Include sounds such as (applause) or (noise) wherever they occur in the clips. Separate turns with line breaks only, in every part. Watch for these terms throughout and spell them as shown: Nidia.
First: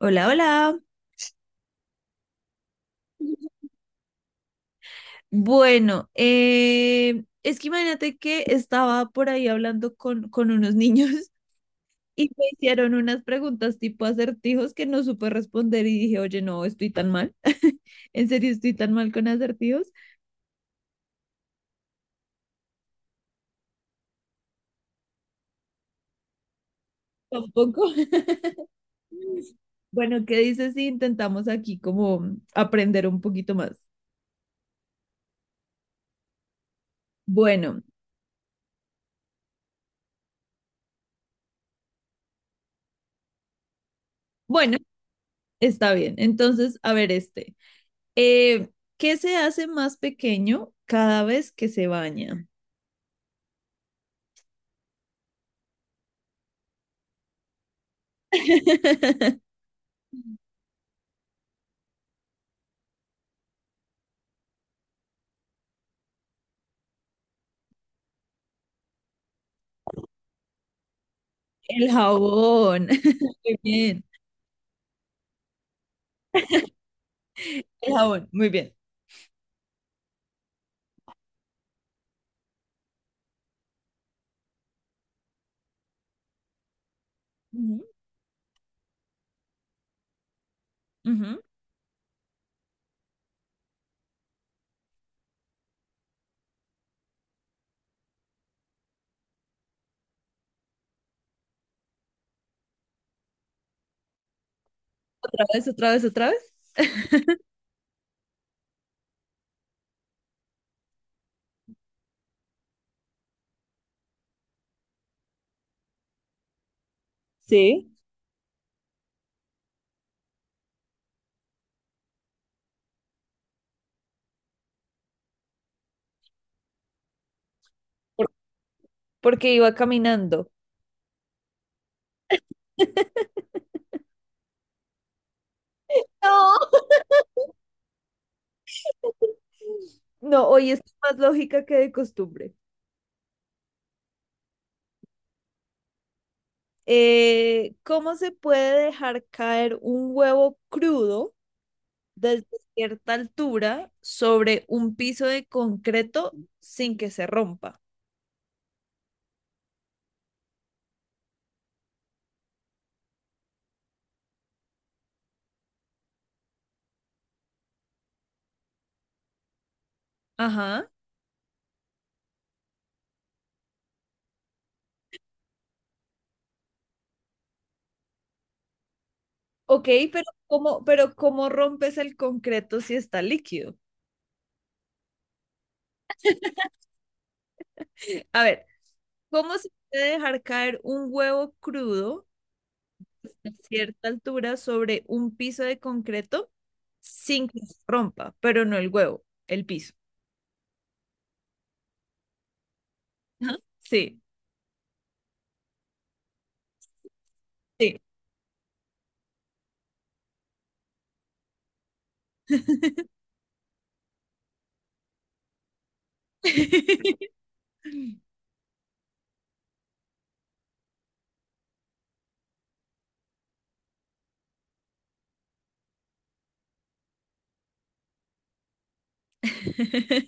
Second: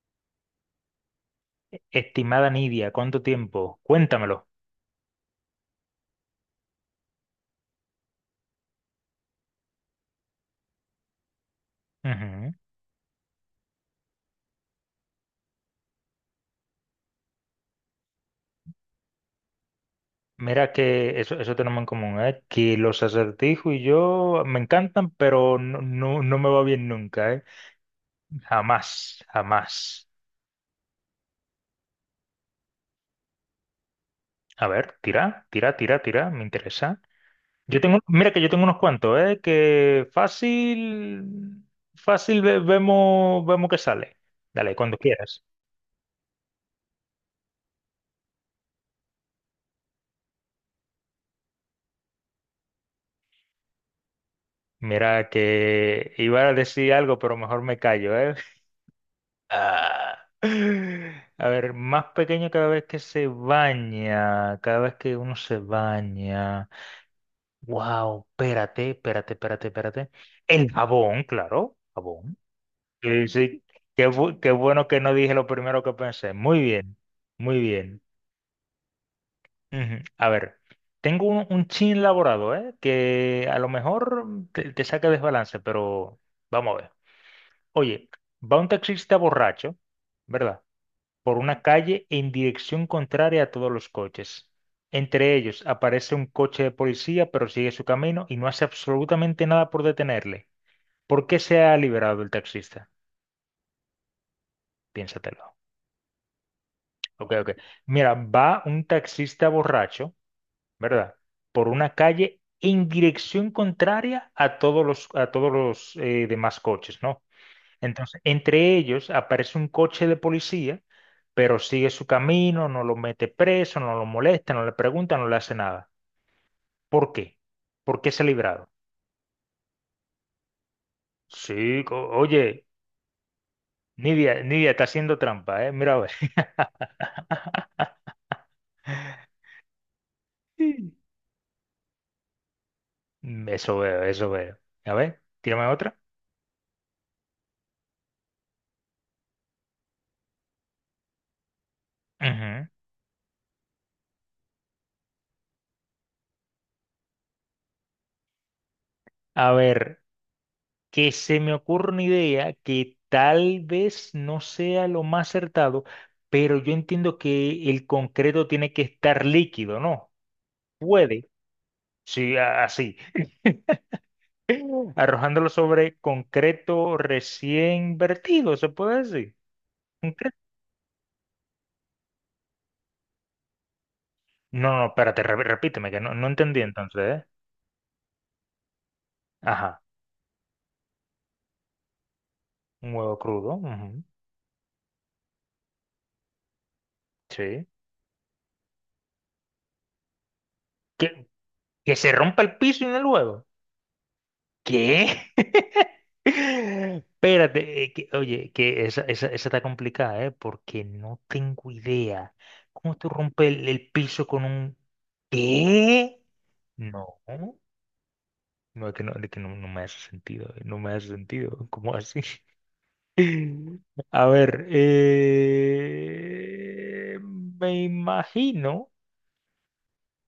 Hola, hola.
Estimada Nidia, ¿cuánto tiempo? Cuéntamelo.
Bueno, es que imagínate que estaba por ahí hablando con unos niños (laughs) y me
Ujú.
hicieron unas preguntas tipo acertijos que no supe responder y dije, oye, no, estoy tan mal. (laughs) En serio, estoy tan mal con acertijos.
Mira que eso tenemos en común, ¿eh? Que los acertijos y yo me encantan, pero no, no, no me va bien nunca, ¿eh?
Tampoco. (laughs)
Jamás, jamás.
Bueno, ¿qué dices si intentamos aquí como aprender un poquito más?
A ver, tira, tira, tira, tira, me interesa. Yo
Bueno,
tengo, mira que yo tengo unos cuantos, ¿eh? Que fácil, fácil vemos, vemos que sale. Dale,
bueno,
cuando quieras.
está bien. Entonces, a ver este. Eh, ¿Qué se hace más pequeño cada vez que se baña?
Mira que iba a decir algo, pero mejor me callo, ¿eh?
(laughs)
Ah. A ver, más pequeño cada vez que se baña, cada vez que uno se baña. Wow, espérate, espérate, espérate, espérate. El jabón, claro,
El
jabón.
jabón.
Sí,
(laughs) Muy
sí.
bien.
Qué bueno que no dije lo primero que pensé. Muy bien, muy
El
bien.
jabón, muy bien.
Ujú. A ver, tengo un chin elaborado, ¿eh? Que a lo mejor te saca desbalance, pero vamos a ver.
Ujú.
Oye, va un taxista borracho, ¿verdad? Por
Ujú.
una calle en dirección contraria a todos los coches. Entre ellos aparece un coche de policía, pero sigue su camino y no hace absolutamente nada por detenerle. ¿Por qué se ha liberado el taxista?
Otra
Piénsatelo.
vez, otra vez, otra vez. (laughs)
Ok, ok. Mira, va un taxista borracho, ¿verdad? Por una calle en dirección contraria a a todos los demás coches, ¿no?
Sí.
Entonces, entre ellos aparece un coche de policía, pero sigue su camino, no lo mete preso, no lo molesta, no le pregunta, no le hace nada. ¿Por qué? ¿Por qué se ha
Por-
librado?
Porque iba caminando.
Sí, oye,
(laughs)
Nidia, Nidia está haciendo trampa, ¿eh? Mira, a ver.
No. No, hoy es
(laughs)
más lógica que de costumbre.
Eso veo, eso veo. A ver, tírame otra.
¿Cómo se puede dejar caer un huevo crudo desde
Ujú.
cierta altura sobre un piso de concreto sin que se rompa?
A ver, que se me ocurre una idea que tal vez no sea lo más acertado, pero yo entiendo que el concreto tiene que estar líquido, ¿no?
Ajá.
Puede. Sí, así. (laughs) Arrojándolo sobre concreto recién vertido, ¿se puede decir?
Ok, pero
Concre-
¿pero cómo rompes el concreto si está líquido?
No, no, espérate, repíteme, que no, no entendí entonces, ¿eh?
A ver, ¿cómo se
Ajá,
puede dejar caer un huevo crudo
un huevo
a
crudo. Ujú.
cierta altura sobre un piso de concreto sin que
Sí.
se rompa? Pero no el huevo, el piso.
¿Que, que se rompa el piso en el huevo?
Ajá. Sí,
¿Qué? (laughs) Espérate,
sí.
oye, que esa, esa está complicada, ¿eh? Porque no tengo idea. ¿Cómo tú rompes el piso con un... ¿Qué? No.
(laughs)
No, que no, de que no, no me hace sentido, no me hace sentido, ¿cómo así? (laughs) A ver, me imagino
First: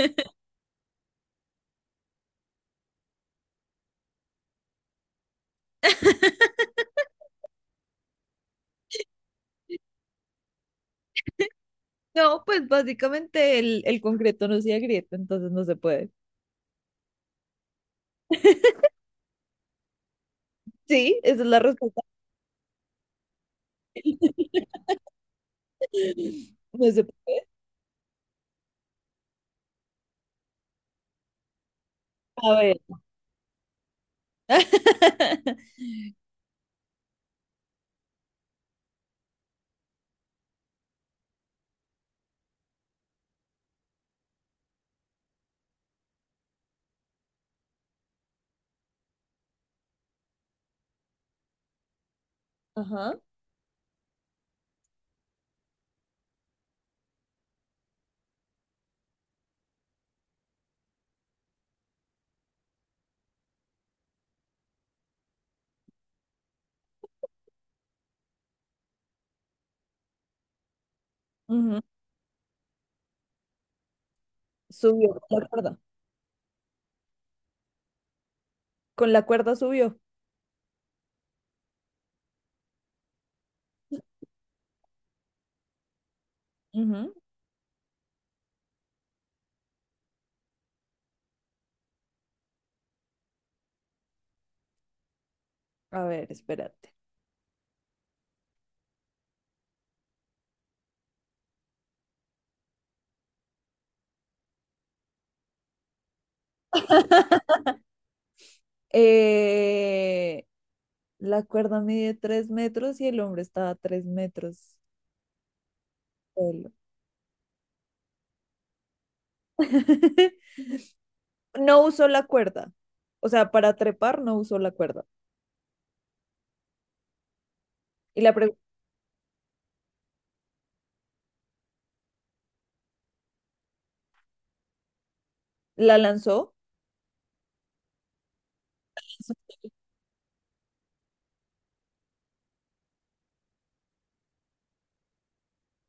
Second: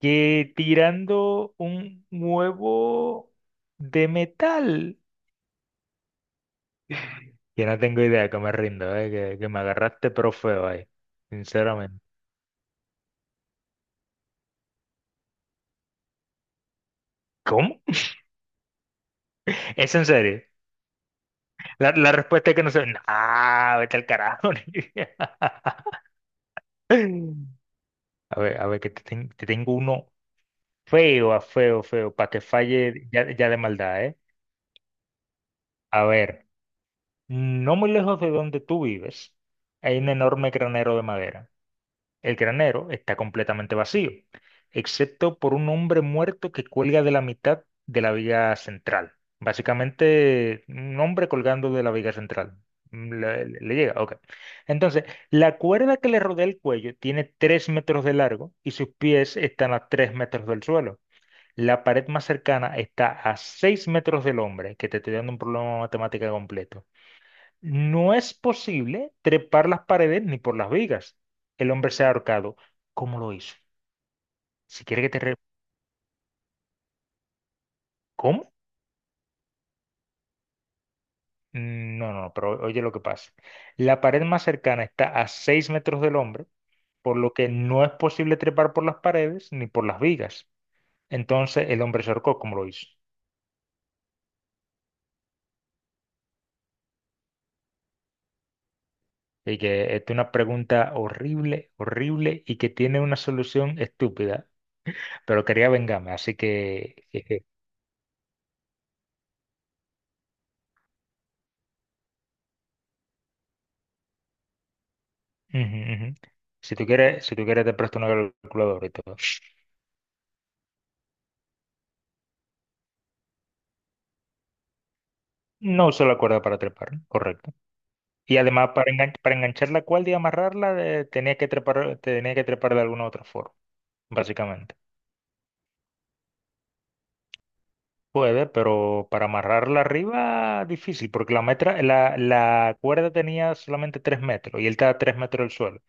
que tirando un huevo de metal, que no tengo idea, que me rindo, que me agarraste pero feo ahí, sinceramente.
No, pues básicamente el concreto no se agrieta, entonces no se puede.
¿Cómo?
(laughs)
(laughs) ¿Es en serio?
Sí, esa es la
La,
respuesta.
la respuesta es que no sé. Ah, vete al carajo.
(laughs)
(laughs)
No se puede.
A ver, te tengo uno. Feo, a feo, feo, para que
A ver.
falle ya, ya de maldad, ¿eh?
(laughs)
A ver, no muy lejos de donde tú vives, hay un enorme granero de madera. El granero está completamente vacío, excepto por un hombre muerto que cuelga de la mitad de la viga central. Básicamente, un hombre colgando de la viga central.
Ajá.
Mm, le llega, ok. Entonces, la cuerda que le rodea el cuello tiene 3 metros de largo y sus pies están a 3 metros del suelo. La pared más cercana está a 6 metros del hombre, que te estoy dando un problema matemático completo. No es posible trepar las paredes ni por las vigas. El
Ujú.
hombre se ha ahorcado. ¿Cómo lo hizo? Si quiere que
Subió
te...
con la cuerda.
¿Cómo?
Con la cuerda subió.
Mm, no, no, no, pero oye lo que pasa. La pared más cercana está a 6 metros del hombre,
Ujú.
por lo que no es posible trepar por las paredes ni por las vigas. Entonces el hombre se ahorcó. ¿Cómo lo hizo?
A ver, espérate.
Y que esta es una pregunta horrible, horrible y que tiene una solución estúpida, pero quería vengarme, así que... jeje.
(laughs) Eh, la cuerda mide 3 metros y el hombre estaba a 3 metros
Ujú, ujú.
solo.
Si tú quieres, si tú quieres te presto una calculadora y todo.
(laughs) No usó la cuerda. O sea, para trepar no usó la cuerda.
No usó la cuerda para trepar, correcto.
¿Y la,
Y
pre-
además para, para enganchar la cuerda y amarrarla tenía que trepar de alguna otra forma, básicamente.
¿La lanzó?
Puede, pero para amarrarla arriba difícil, porque la cuerda tenía solamente 3 metros y él estaba a 3 metros del suelo.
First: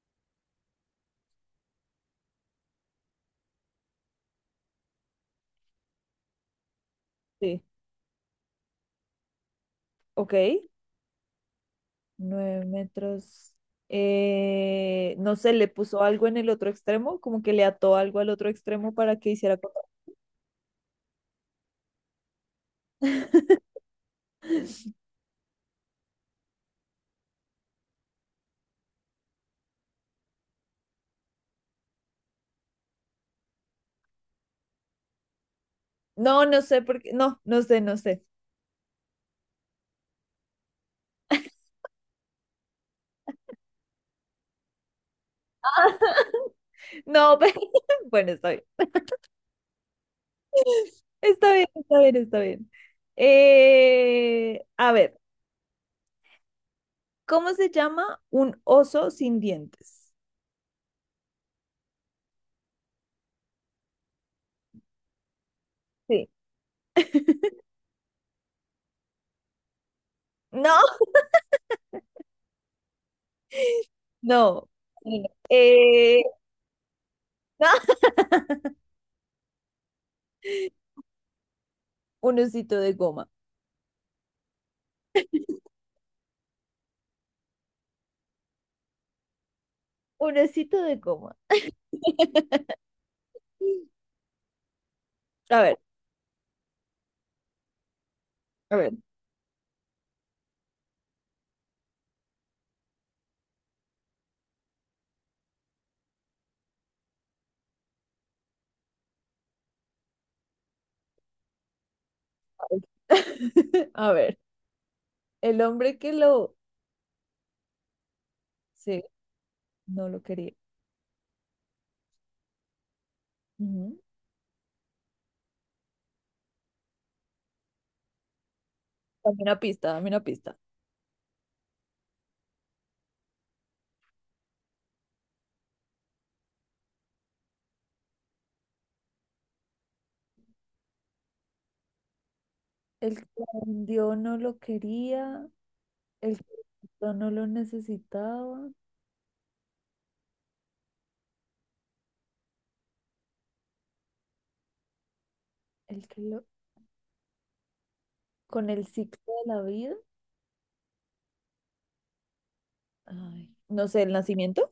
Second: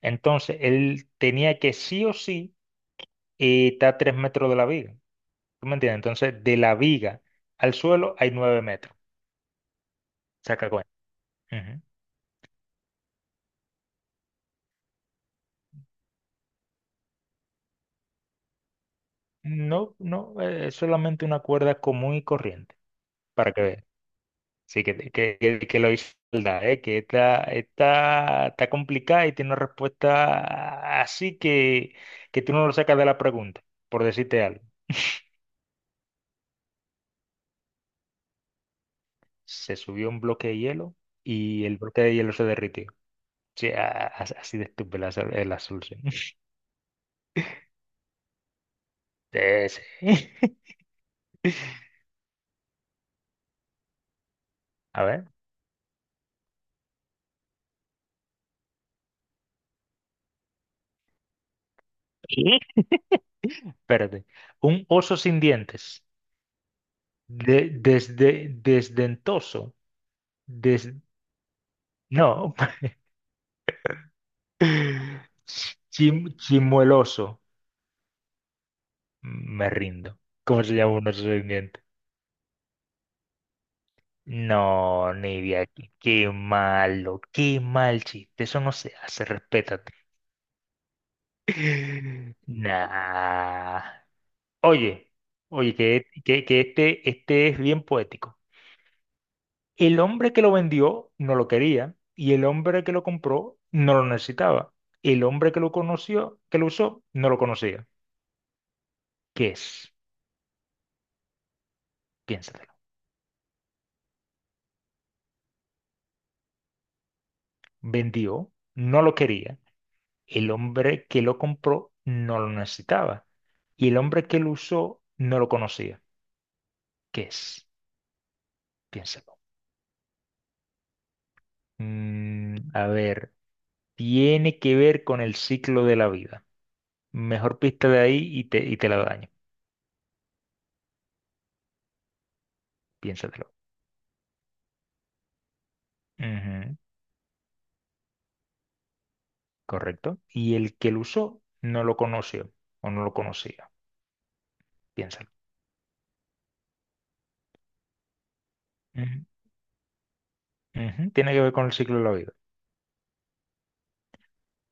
Entonces él tenía que sí o sí estar a tres metros de la viga. ¿Tú me entiendes? Entonces, de la viga
Sí.
al suelo hay 9 metros.
Ok.
Saca cuenta. Ujú.
9 metros. No sé, le puso algo en el otro extremo, como que le ató algo al otro extremo para que hiciera contacto.
No, no, es solamente una cuerda común y corriente, para que veas. Sí, que lo hizo maldad, ¿eh? Que está complicada y tiene una respuesta así que tú no lo sacas de la pregunta, por decirte algo.
No, no sé por qué. No, no sé, no sé.
Se subió un bloque de hielo y el bloque de hielo se derritió. Sí, así de estúpida es es la solución. (laughs)
No, (laughs) pero bueno, está bien.
Sí, sí.
Está bien,
(laughs)
está bien, está bien. A
A
ver,
ver.
¿cómo se llama un oso sin dientes?
Espérate. Un oso sin dientes.
Sí.
Desdentoso.
No,
Des,
(laughs)
no.
no.
(laughs)
Eh,
Chimueloso.
no. (laughs)
Me rindo. ¿Cómo se llama un oso sin dientes?
Un osito de goma.
No, ni de. Qué malo, qué mal chiste. Eso no se hace, respétate.
Un osito de goma.
(laughs) Nah. Oye,
A
oye,
ver,
que este es bien poético.
a ver.
El hombre que lo vendió no lo quería y el hombre que lo compró no lo necesitaba. El hombre que lo conoció, que lo usó, no lo conocía. ¿Qué es?
A
Piénsatelo.
ver, (laughs) a ver, el hombre que lo...
Vendió, no
Sí,
lo quería.
no lo
El
quería.
hombre que lo compró no lo necesitaba. Y el
Ujú.
hombre que lo usó no lo conocía. ¿Qué es? Piénsalo.
Dame una pista, dame una pista.
Mm, a ver, tiene que ver con el ciclo de la vida. Mejor pista de ahí y y te la daño.
El que lo
Piénsatelo.
vendió no lo quería, el que lo
Ujú.
quitó no lo necesitaba,
Correcto. Y el que lo usó no lo conoció o no lo conocía, piénsalo.
el que lo... Con el ciclo
Ujú,
de la vida.
ujú. ¿Tiene que ver con el ciclo de la vida?
Ay, no sé, el nacimiento.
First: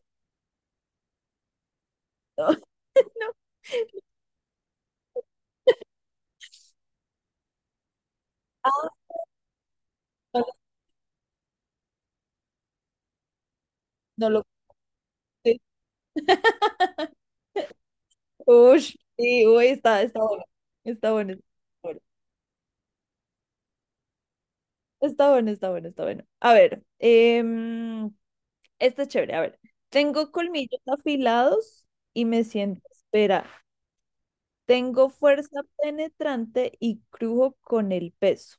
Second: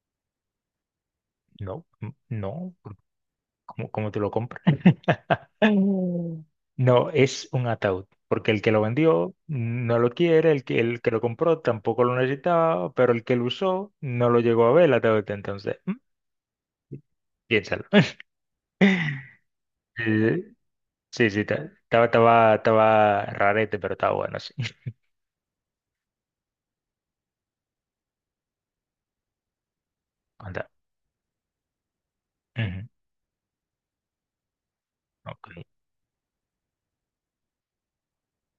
No,
(laughs) No,
no,
no.
¿cómo, cómo te lo compras? (laughs) No, es un ataúd, porque el
Ah,
que lo vendió no lo
no, lo
quiere, el que lo compró tampoco lo necesitaba, pero el que lo usó
no
no lo
lo
llegó a ver el ataúd,
sé.
entonces, mm,
(laughs)
piénsalo. (laughs)
Uy, sí, uy, está, está bueno.
Eh,
Está
sí,
bueno.
sí, estaba rarete, pero estaba bueno, sí. (laughs)
Está bueno, está bueno, está bueno, está bueno. A ver, este es chévere. A ver, tengo
Anda.
colmillos afilados y me siento.
Ujú,
Espera, tengo fuerza
ok.
penetrante y crujo con el peso.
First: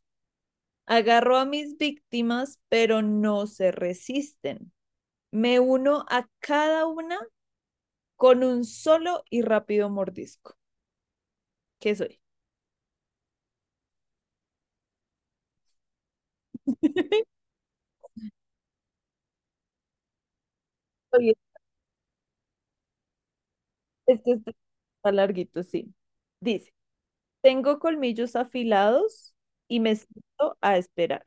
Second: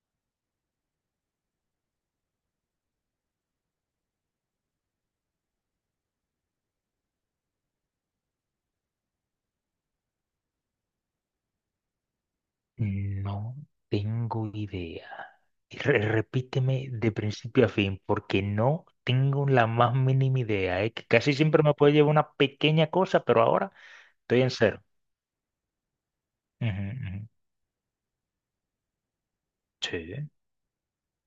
Agarro a mis víctimas, pero no se resisten. Me uno a cada una con un solo y rápido mordisco. ¿Qué soy?
No tengo idea. Repíteme de
(laughs)
principio a fin, porque no tengo la más mínima idea, ¿eh? Que casi
Oye,
siempre me puede llevar una pequeña cosa, pero ahora
este
estoy en cero.
está larguito, sí. Dice,
Ujú, ujú.
tengo colmillos afilados y me
Sí.
siento a esperar.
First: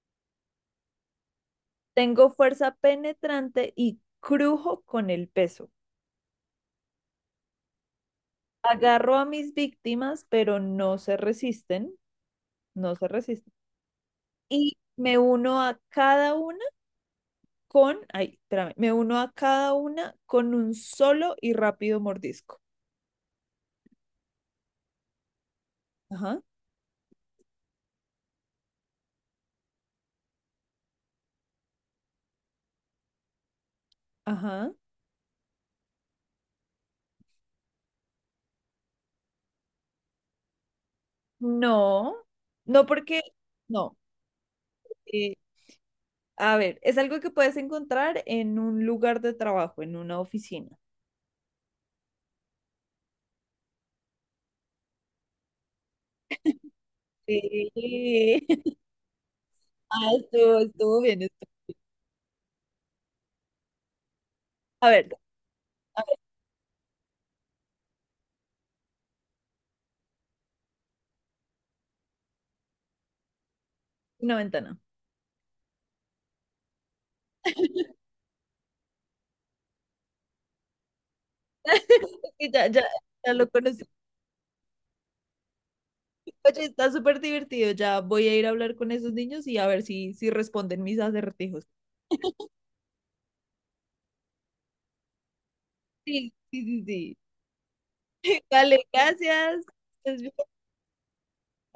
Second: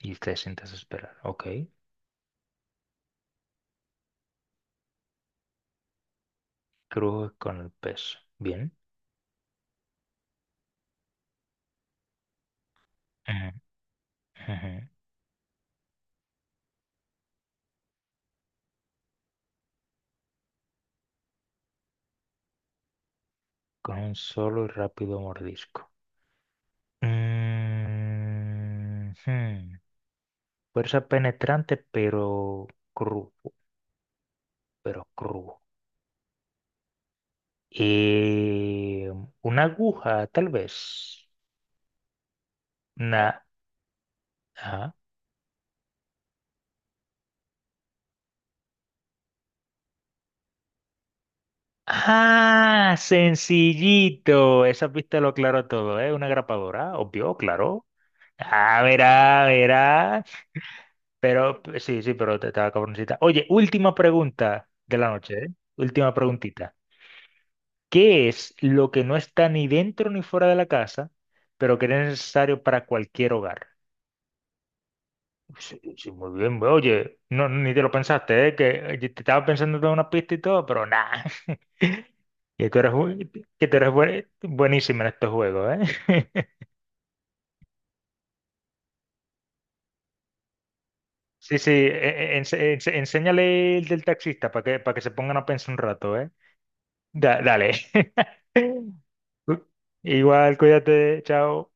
Y te sientas a esperar. Ok.
Tengo fuerza penetrante y crujo con el peso.
Cruz con el peso. Bien.
Agarro a mis víctimas, pero no se resisten, no se resisten.
Ujú, ujú.
Y me uno a cada una con, ay, espérame, me uno a cada una con un solo y rápido mordisco.
Con un solo y rápido mordisco.
Ajá,
Mm, hmm. Fuerza penetrante, pero crudo.
ajá.
Pero crudo. Eh, una aguja, tal vez.
No, no porque,
Una.
no.
Ajá.
Eh, a ver, es algo que puedes encontrar en un lugar de trabajo, en una oficina.
Ah, sencillito. Esa pista lo aclaró todo, ¿eh? Una grapadora, obvio, claro.
Sí. (laughs)
Ah, verá,
Ah,
verá.
estuvo, estuvo bien, estuvo bien.
Sí, sí, pero te estaba cabroncita. Oye, última pregunta
A
de la
ver,
noche, ¿eh?
a
Última
ver,
preguntita. ¿Qué es lo que no está ni dentro ni fuera de la casa, pero que es necesario para cualquier hogar?
una ventana.
Sí, sí, muy bien, güey. Oye, no, ni te lo
(laughs)
pensaste, ¿eh? Que te estaba pensando toda una pista y todo, pero nada. (laughs)
Y ya,
Que
ya, ya lo
que tú
conocí.
eres buenísimo en estos juegos, ¿eh? (laughs)
Oye, está súper divertido. Ya voy a ir a hablar con esos niños y a ver si responden mis
Sí,
acertijos.
sí,
(laughs)
enséñale el del taxista para que se pongan a pensar un rato, ¿eh?
Sí, sí, sí, sí.
Dale.
(laughs) Dale,
(laughs)
gracias. Es bien.
Igual, cuídate, chao.